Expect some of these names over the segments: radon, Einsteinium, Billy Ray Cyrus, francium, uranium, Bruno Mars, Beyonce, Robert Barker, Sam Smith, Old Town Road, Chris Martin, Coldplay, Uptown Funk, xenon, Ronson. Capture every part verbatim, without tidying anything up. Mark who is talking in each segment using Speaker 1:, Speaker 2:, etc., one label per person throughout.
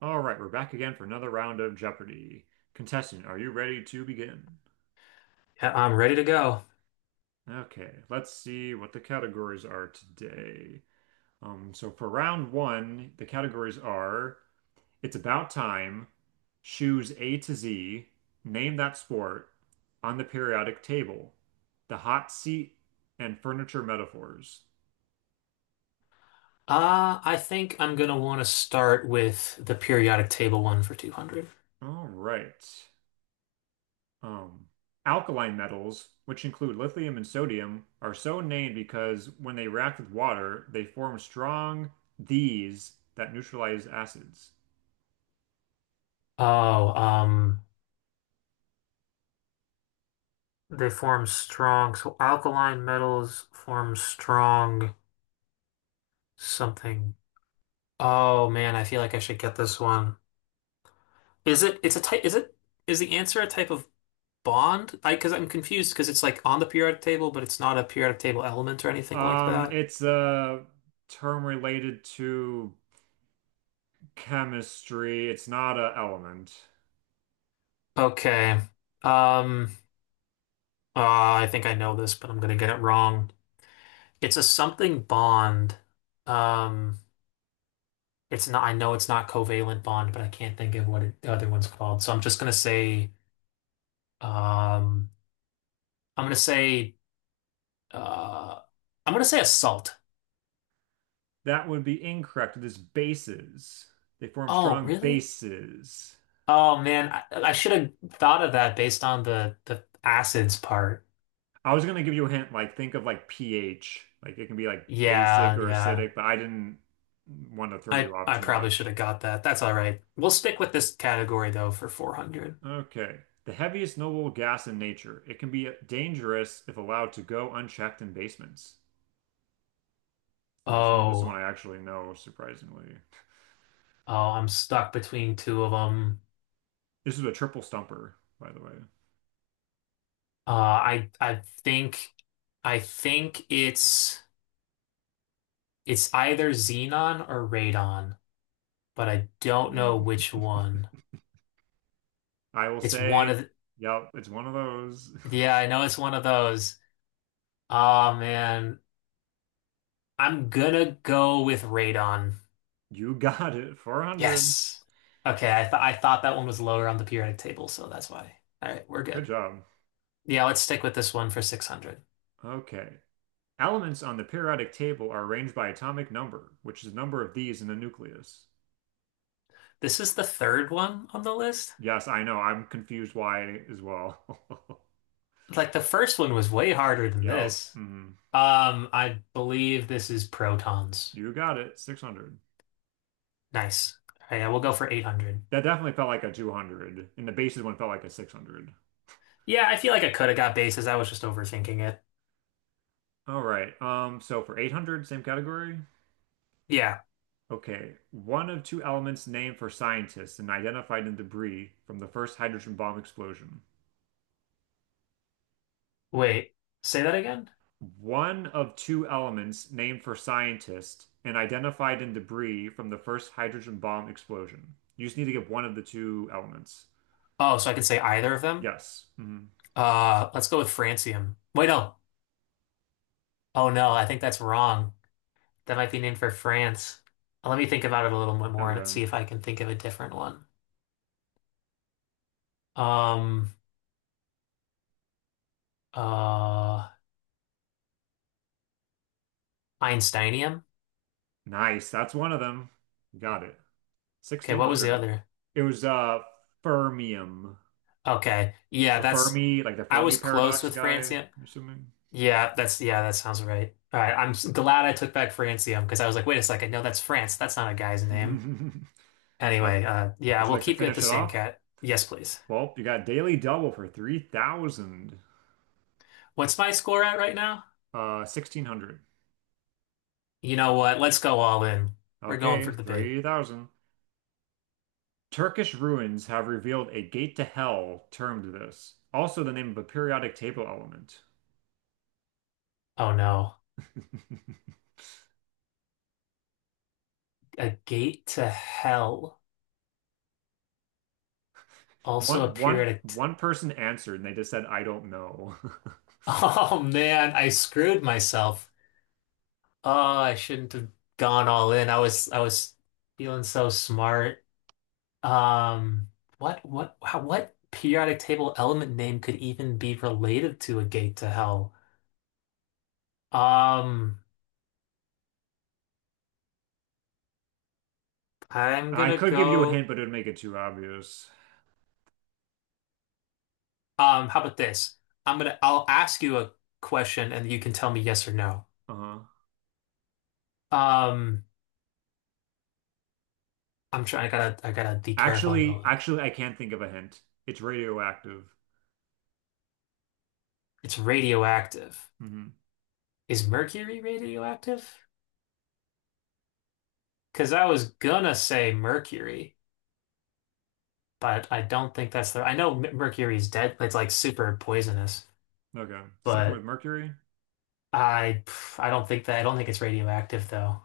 Speaker 1: All right, we're back again for another round of Jeopardy. Contestant, are you ready to begin?
Speaker 2: Yeah, I'm ready to go.
Speaker 1: Okay, let's see what the categories are today. Um, so for round one, the categories are It's About Time, Shoes A to Z, Name That Sport, On the Periodic Table, The Hot Seat, and Furniture Metaphors.
Speaker 2: Uh, I think I'm gonna want to start with the periodic table one for two hundred.
Speaker 1: All right. Um, Alkaline metals, which include lithium and sodium, are so named because when they react with water, they form strong Ds that neutralize acids.
Speaker 2: Oh, um, they form strong. So alkaline metals form strong something. Oh man, I feel like I should get this one. Is it? It's a type. Is it? Is the answer a type of bond? I because I'm confused because it's like on the periodic table, but it's not a periodic table element or anything like
Speaker 1: Um,
Speaker 2: that.
Speaker 1: it's a term related to chemistry. It's not an element.
Speaker 2: Okay. Um. Uh, I think I know this, but I'm gonna get it wrong. It's a something bond. Um, it's not. I know it's not covalent bond, but I can't think of what it, the other one's called. So I'm just gonna say. Um, I'm gonna say. Uh, I'm gonna say a salt.
Speaker 1: That would be incorrect. It is bases. They form
Speaker 2: Oh,
Speaker 1: strong
Speaker 2: really?
Speaker 1: bases.
Speaker 2: Oh man, I, I should have thought of that based on the the acids part.
Speaker 1: I was gonna give you a hint, like think of like pH. Like it can be like basic
Speaker 2: Yeah,
Speaker 1: or
Speaker 2: yeah.
Speaker 1: acidic, but I didn't want to throw
Speaker 2: I
Speaker 1: you off
Speaker 2: I
Speaker 1: too
Speaker 2: probably should
Speaker 1: much.
Speaker 2: have got that. That's all right. We'll stick with this category though for four hundred.
Speaker 1: Okay. The heaviest knowable gas in nature. It can be dangerous if allowed to go unchecked in basements. Huh. This is one, this is one I
Speaker 2: Oh,
Speaker 1: actually know, surprisingly.
Speaker 2: oh, I'm stuck between two of them.
Speaker 1: This is a triple stumper, by the way.
Speaker 2: Uh, I I think I think it's it's either xenon or radon, but I don't know
Speaker 1: Mm.
Speaker 2: which one.
Speaker 1: I will
Speaker 2: It's one
Speaker 1: say,
Speaker 2: of
Speaker 1: yep, it's one of those.
Speaker 2: the, yeah, I know it's one of those. Oh man, I'm gonna go with radon.
Speaker 1: You got it. four hundred.
Speaker 2: Yes. Okay, I thought I thought that one was lower on the periodic table, so that's why. All right, we're
Speaker 1: Good
Speaker 2: good.
Speaker 1: job.
Speaker 2: Yeah, let's stick with this one for six hundred.
Speaker 1: Okay. Elements on the periodic table are arranged by atomic number, which is the number of these in the nucleus.
Speaker 2: This is the third one on the list.
Speaker 1: Yes, I know. I'm confused why as well.
Speaker 2: Like the first one was way harder than
Speaker 1: Yep.
Speaker 2: this.
Speaker 1: Mhm.
Speaker 2: Um, I believe this is protons.
Speaker 1: You got it. six hundred.
Speaker 2: Nice. All right, yeah, we'll go for eight hundred.
Speaker 1: That definitely felt like a two hundred, and the bases one felt like a six hundred.
Speaker 2: Yeah, I feel like I could have got bases. I was just overthinking it.
Speaker 1: All right. Um, so for eight hundred, same category.
Speaker 2: Yeah.
Speaker 1: Okay. One of two elements named for scientists and identified in debris from the first hydrogen bomb explosion.
Speaker 2: Wait, say that again?
Speaker 1: One of two elements named for scientists and identified in debris from the first hydrogen bomb explosion. You just need to give one of the two elements.
Speaker 2: Oh, so I can say either of them?
Speaker 1: Yes. Hmm.
Speaker 2: Uh, let's go with francium. Wait, no. Oh no, I think that's wrong. That might be named for France. Uh, Let me think about it a little bit more and see
Speaker 1: Okay.
Speaker 2: if I can think of a different one. Um, uh, Einsteinium?
Speaker 1: Nice. That's one of them. Got it.
Speaker 2: Okay, what was the
Speaker 1: sixteen hundred.
Speaker 2: other?
Speaker 1: It was uh fermium.
Speaker 2: Okay. Yeah,
Speaker 1: So
Speaker 2: that's
Speaker 1: Fermi, like the
Speaker 2: I
Speaker 1: Fermi
Speaker 2: was close
Speaker 1: paradox
Speaker 2: with
Speaker 1: guy,
Speaker 2: francium.
Speaker 1: I'm assuming.
Speaker 2: Yeah, that's yeah, that sounds right. All right, I'm s- glad I took back Francium because I was like, wait a second, no, that's France. That's not a guy's name.
Speaker 1: Okay.
Speaker 2: Anyway, uh, yeah,
Speaker 1: Would you
Speaker 2: we'll
Speaker 1: like to
Speaker 2: keep it the
Speaker 1: finish it
Speaker 2: same
Speaker 1: off?
Speaker 2: cat. Yes, please.
Speaker 1: Well, you got daily double for three thousand.
Speaker 2: What's my score at right now?
Speaker 1: Uh, sixteen hundred.
Speaker 2: You know what? Let's go all in. We're going
Speaker 1: Okay,
Speaker 2: for the big.
Speaker 1: three thousand. Turkish ruins have revealed a gate to hell termed this. Also the name of a periodic table element.
Speaker 2: Oh no, a gate to hell also
Speaker 1: One one
Speaker 2: appeared at. a t-
Speaker 1: one person answered and they just said, I don't know.
Speaker 2: Oh man, I screwed myself. Oh, I shouldn't have gone all in. I was I was feeling so smart. Um, what what how, what periodic table element name could even be related to a gate to hell? Um, I'm
Speaker 1: I
Speaker 2: gonna
Speaker 1: could give you a hint,
Speaker 2: go.
Speaker 1: but it would make it too obvious.
Speaker 2: Um, how about this? I'm gonna I'll ask you a question and you can tell me yes or no.
Speaker 1: Uh-huh.
Speaker 2: Um, I'm trying. I gotta I gotta be careful
Speaker 1: Actually,
Speaker 2: though.
Speaker 1: actually, I can't think of a hint. It's radioactive.
Speaker 2: It's radioactive.
Speaker 1: Hmm.
Speaker 2: Is mercury radioactive? Because I was gonna say mercury, but I don't think that's the. I know m- mercury is dead. It's like super poisonous,
Speaker 1: Okay. Sticking with
Speaker 2: but.
Speaker 1: mercury?
Speaker 2: I I don't think that I don't think it's radioactive though.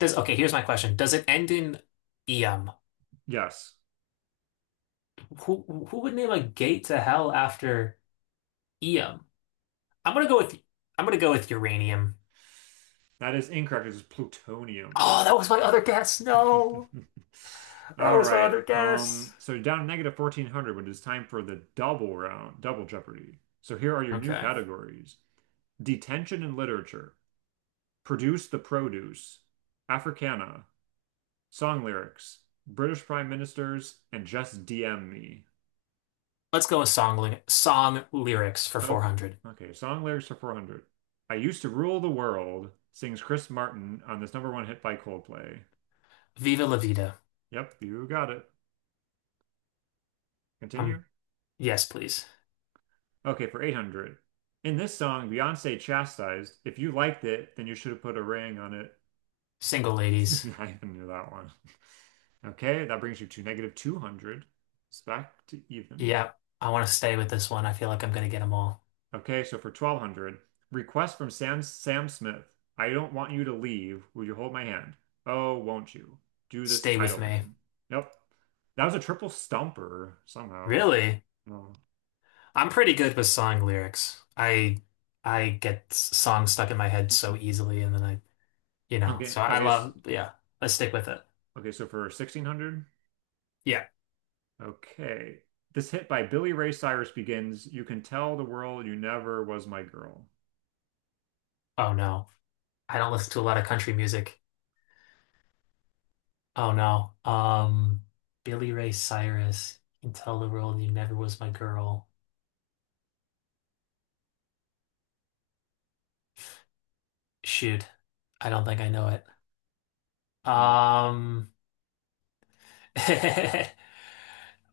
Speaker 2: Does okay, here's my question. Does it end in Eum?
Speaker 1: Yes.
Speaker 2: Who who would name a gate to hell after Eum? I'm gonna go with I'm gonna go with uranium.
Speaker 1: That is incorrect. It's plutonium.
Speaker 2: Oh, that was my other guess. No, that
Speaker 1: All
Speaker 2: was my
Speaker 1: right.
Speaker 2: other guess.
Speaker 1: Um, so down to negative fourteen hundred when it is time for the double round, double Jeopardy. So here are your new
Speaker 2: Okay.
Speaker 1: categories. Detention and Literature. Produce the Produce. Africana. Song Lyrics, British Prime Ministers, and Just D M Me.
Speaker 2: Let's go with song ly- song lyrics for
Speaker 1: Oh,
Speaker 2: four hundred.
Speaker 1: okay. Song lyrics are four hundred. I used to rule the world, sings Chris Martin on this number one hit by Coldplay.
Speaker 2: Viva la vida.
Speaker 1: Yep, you got it.
Speaker 2: Um,
Speaker 1: Continue.
Speaker 2: yes, please.
Speaker 1: Okay, for eight hundred. In this song, Beyonce chastised, if you liked it, then you should have put a ring on it.
Speaker 2: Single ladies.
Speaker 1: I even knew that one. Okay, that brings you to negative two hundred. It's back to even.
Speaker 2: Yep. I want to stay with this one. I feel like I'm gonna get them all.
Speaker 1: Okay, so for twelve hundred, request from Sam Sam Smith. I don't want you to leave. Would you hold my hand? Oh, won't you? Do this
Speaker 2: Stay with
Speaker 1: title
Speaker 2: me.
Speaker 1: election. Yep. That was a triple stumper somehow.
Speaker 2: Really?
Speaker 1: No.
Speaker 2: I'm pretty good with song lyrics. I I get s- songs stuck in my head so easily, and then I, you know,
Speaker 1: Okay,
Speaker 2: so I
Speaker 1: okay, s-
Speaker 2: love, yeah, let's stick with it.
Speaker 1: okay, so for sixteen hundred,
Speaker 2: Yeah.
Speaker 1: okay. This hit by Billy Ray Cyrus begins, you can tell the world you never was my girl.
Speaker 2: Oh no. I don't listen to a lot of country music. Oh no. Um, Billy Ray Cyrus, you can tell the world you never was my girl. Shoot. I don't think I know it.
Speaker 1: Okay.
Speaker 2: Um, uh,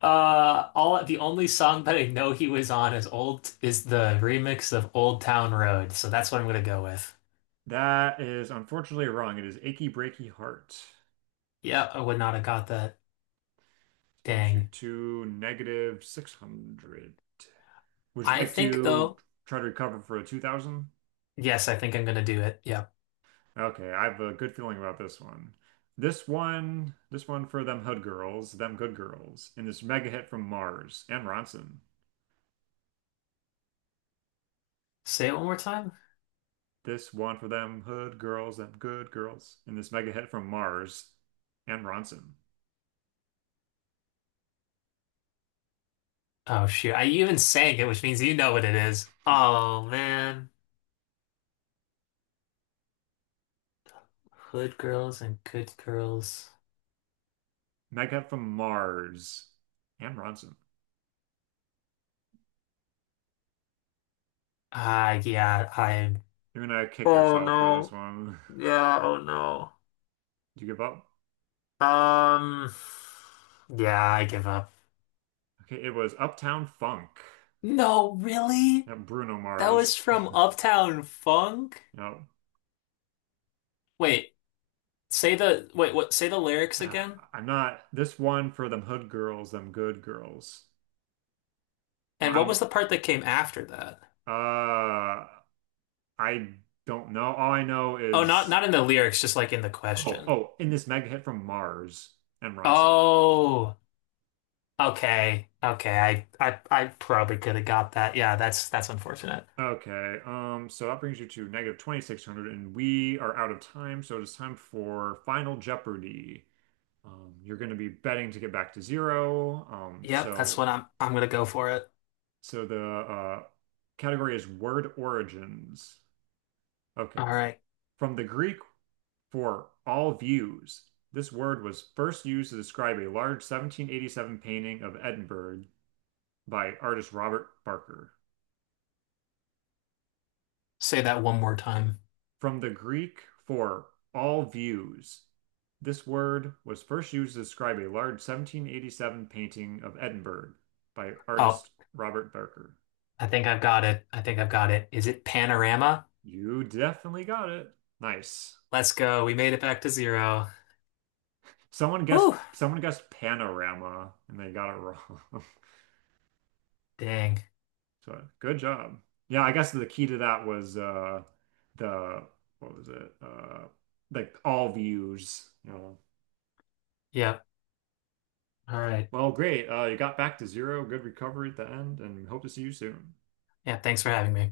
Speaker 2: all the only song that I know he was on is old is the remix of Old Town Road, so that's what I'm gonna go with.
Speaker 1: That is unfortunately wrong. It is Achy Breaky Heart.
Speaker 2: Yeah, I would not have got that.
Speaker 1: Brings you
Speaker 2: Dang.
Speaker 1: to negative six hundred. Would you
Speaker 2: I
Speaker 1: like
Speaker 2: think
Speaker 1: to
Speaker 2: though,
Speaker 1: try to recover for a two thousand?
Speaker 2: yes, I think I'm gonna do it. Yep.
Speaker 1: Okay, I have a good feeling about this one. This one, this one for them hood girls, them good girls, and this mega hit from Mars and Ronson.
Speaker 2: Say it one more time.
Speaker 1: This one for them hood girls, them good girls, and this mega hit from Mars and Ronson.
Speaker 2: Oh shoot. I even sang it, which means you know what it is. Oh man. Hood girls and good girls.
Speaker 1: Mega hit from Mars and Ronson.
Speaker 2: Ah, yeah, I'm
Speaker 1: You're gonna kick
Speaker 2: oh
Speaker 1: yourself for this
Speaker 2: no.
Speaker 1: one.
Speaker 2: Yeah, oh no.
Speaker 1: Did you give up?
Speaker 2: Um yeah, I give up.
Speaker 1: Okay, it was Uptown Funk.
Speaker 2: No, really?
Speaker 1: Yep, Bruno
Speaker 2: That was
Speaker 1: Mars.
Speaker 2: from Uptown Funk?
Speaker 1: Yep.
Speaker 2: Wait, say the wait, what say the lyrics again?
Speaker 1: Ah, I'm not this one for them hood girls, them good girls. No,
Speaker 2: And
Speaker 1: I
Speaker 2: what was
Speaker 1: don't
Speaker 2: the part that came after that?
Speaker 1: uh I don't know. All I know
Speaker 2: Oh, not
Speaker 1: is
Speaker 2: not in the lyrics, just like in the
Speaker 1: oh
Speaker 2: question.
Speaker 1: oh in this mega hit from Mars and Ronson.
Speaker 2: Oh, okay. Okay. I I I probably could have got that. Yeah, that's that's unfortunate.
Speaker 1: Okay, um, so that brings you to negative twenty-six hundred, and we are out of time, so it is time for Final Jeopardy. Um, you're going to be betting to get back to zero. Um,
Speaker 2: Yep, that's
Speaker 1: so,
Speaker 2: what I'm I'm gonna go for it.
Speaker 1: so the uh, category is word origins.
Speaker 2: All
Speaker 1: Okay.
Speaker 2: right.
Speaker 1: From the Greek for all views. This word was first used to describe a large seventeen eighty-seven painting of Edinburgh by artist Robert Barker.
Speaker 2: Say that one more time.
Speaker 1: From the Greek for all views, this word was first used to describe a large seventeen eighty-seven painting of Edinburgh by
Speaker 2: Oh,
Speaker 1: artist Robert Barker.
Speaker 2: I think I've got it. I think I've got it. Is it panorama?
Speaker 1: You definitely got it. Nice.
Speaker 2: Let's go. We made it back to zero.
Speaker 1: Someone guessed
Speaker 2: Whew.
Speaker 1: someone guessed panorama and they got it wrong.
Speaker 2: Dang.
Speaker 1: So good job. Yeah, I guess the key to that was uh the what was it? Uh like all views, you know.
Speaker 2: Yep. All right.
Speaker 1: Well, great. Uh you got back to zero. Good recovery at the end and hope to see you soon.
Speaker 2: Yeah, thanks for having me.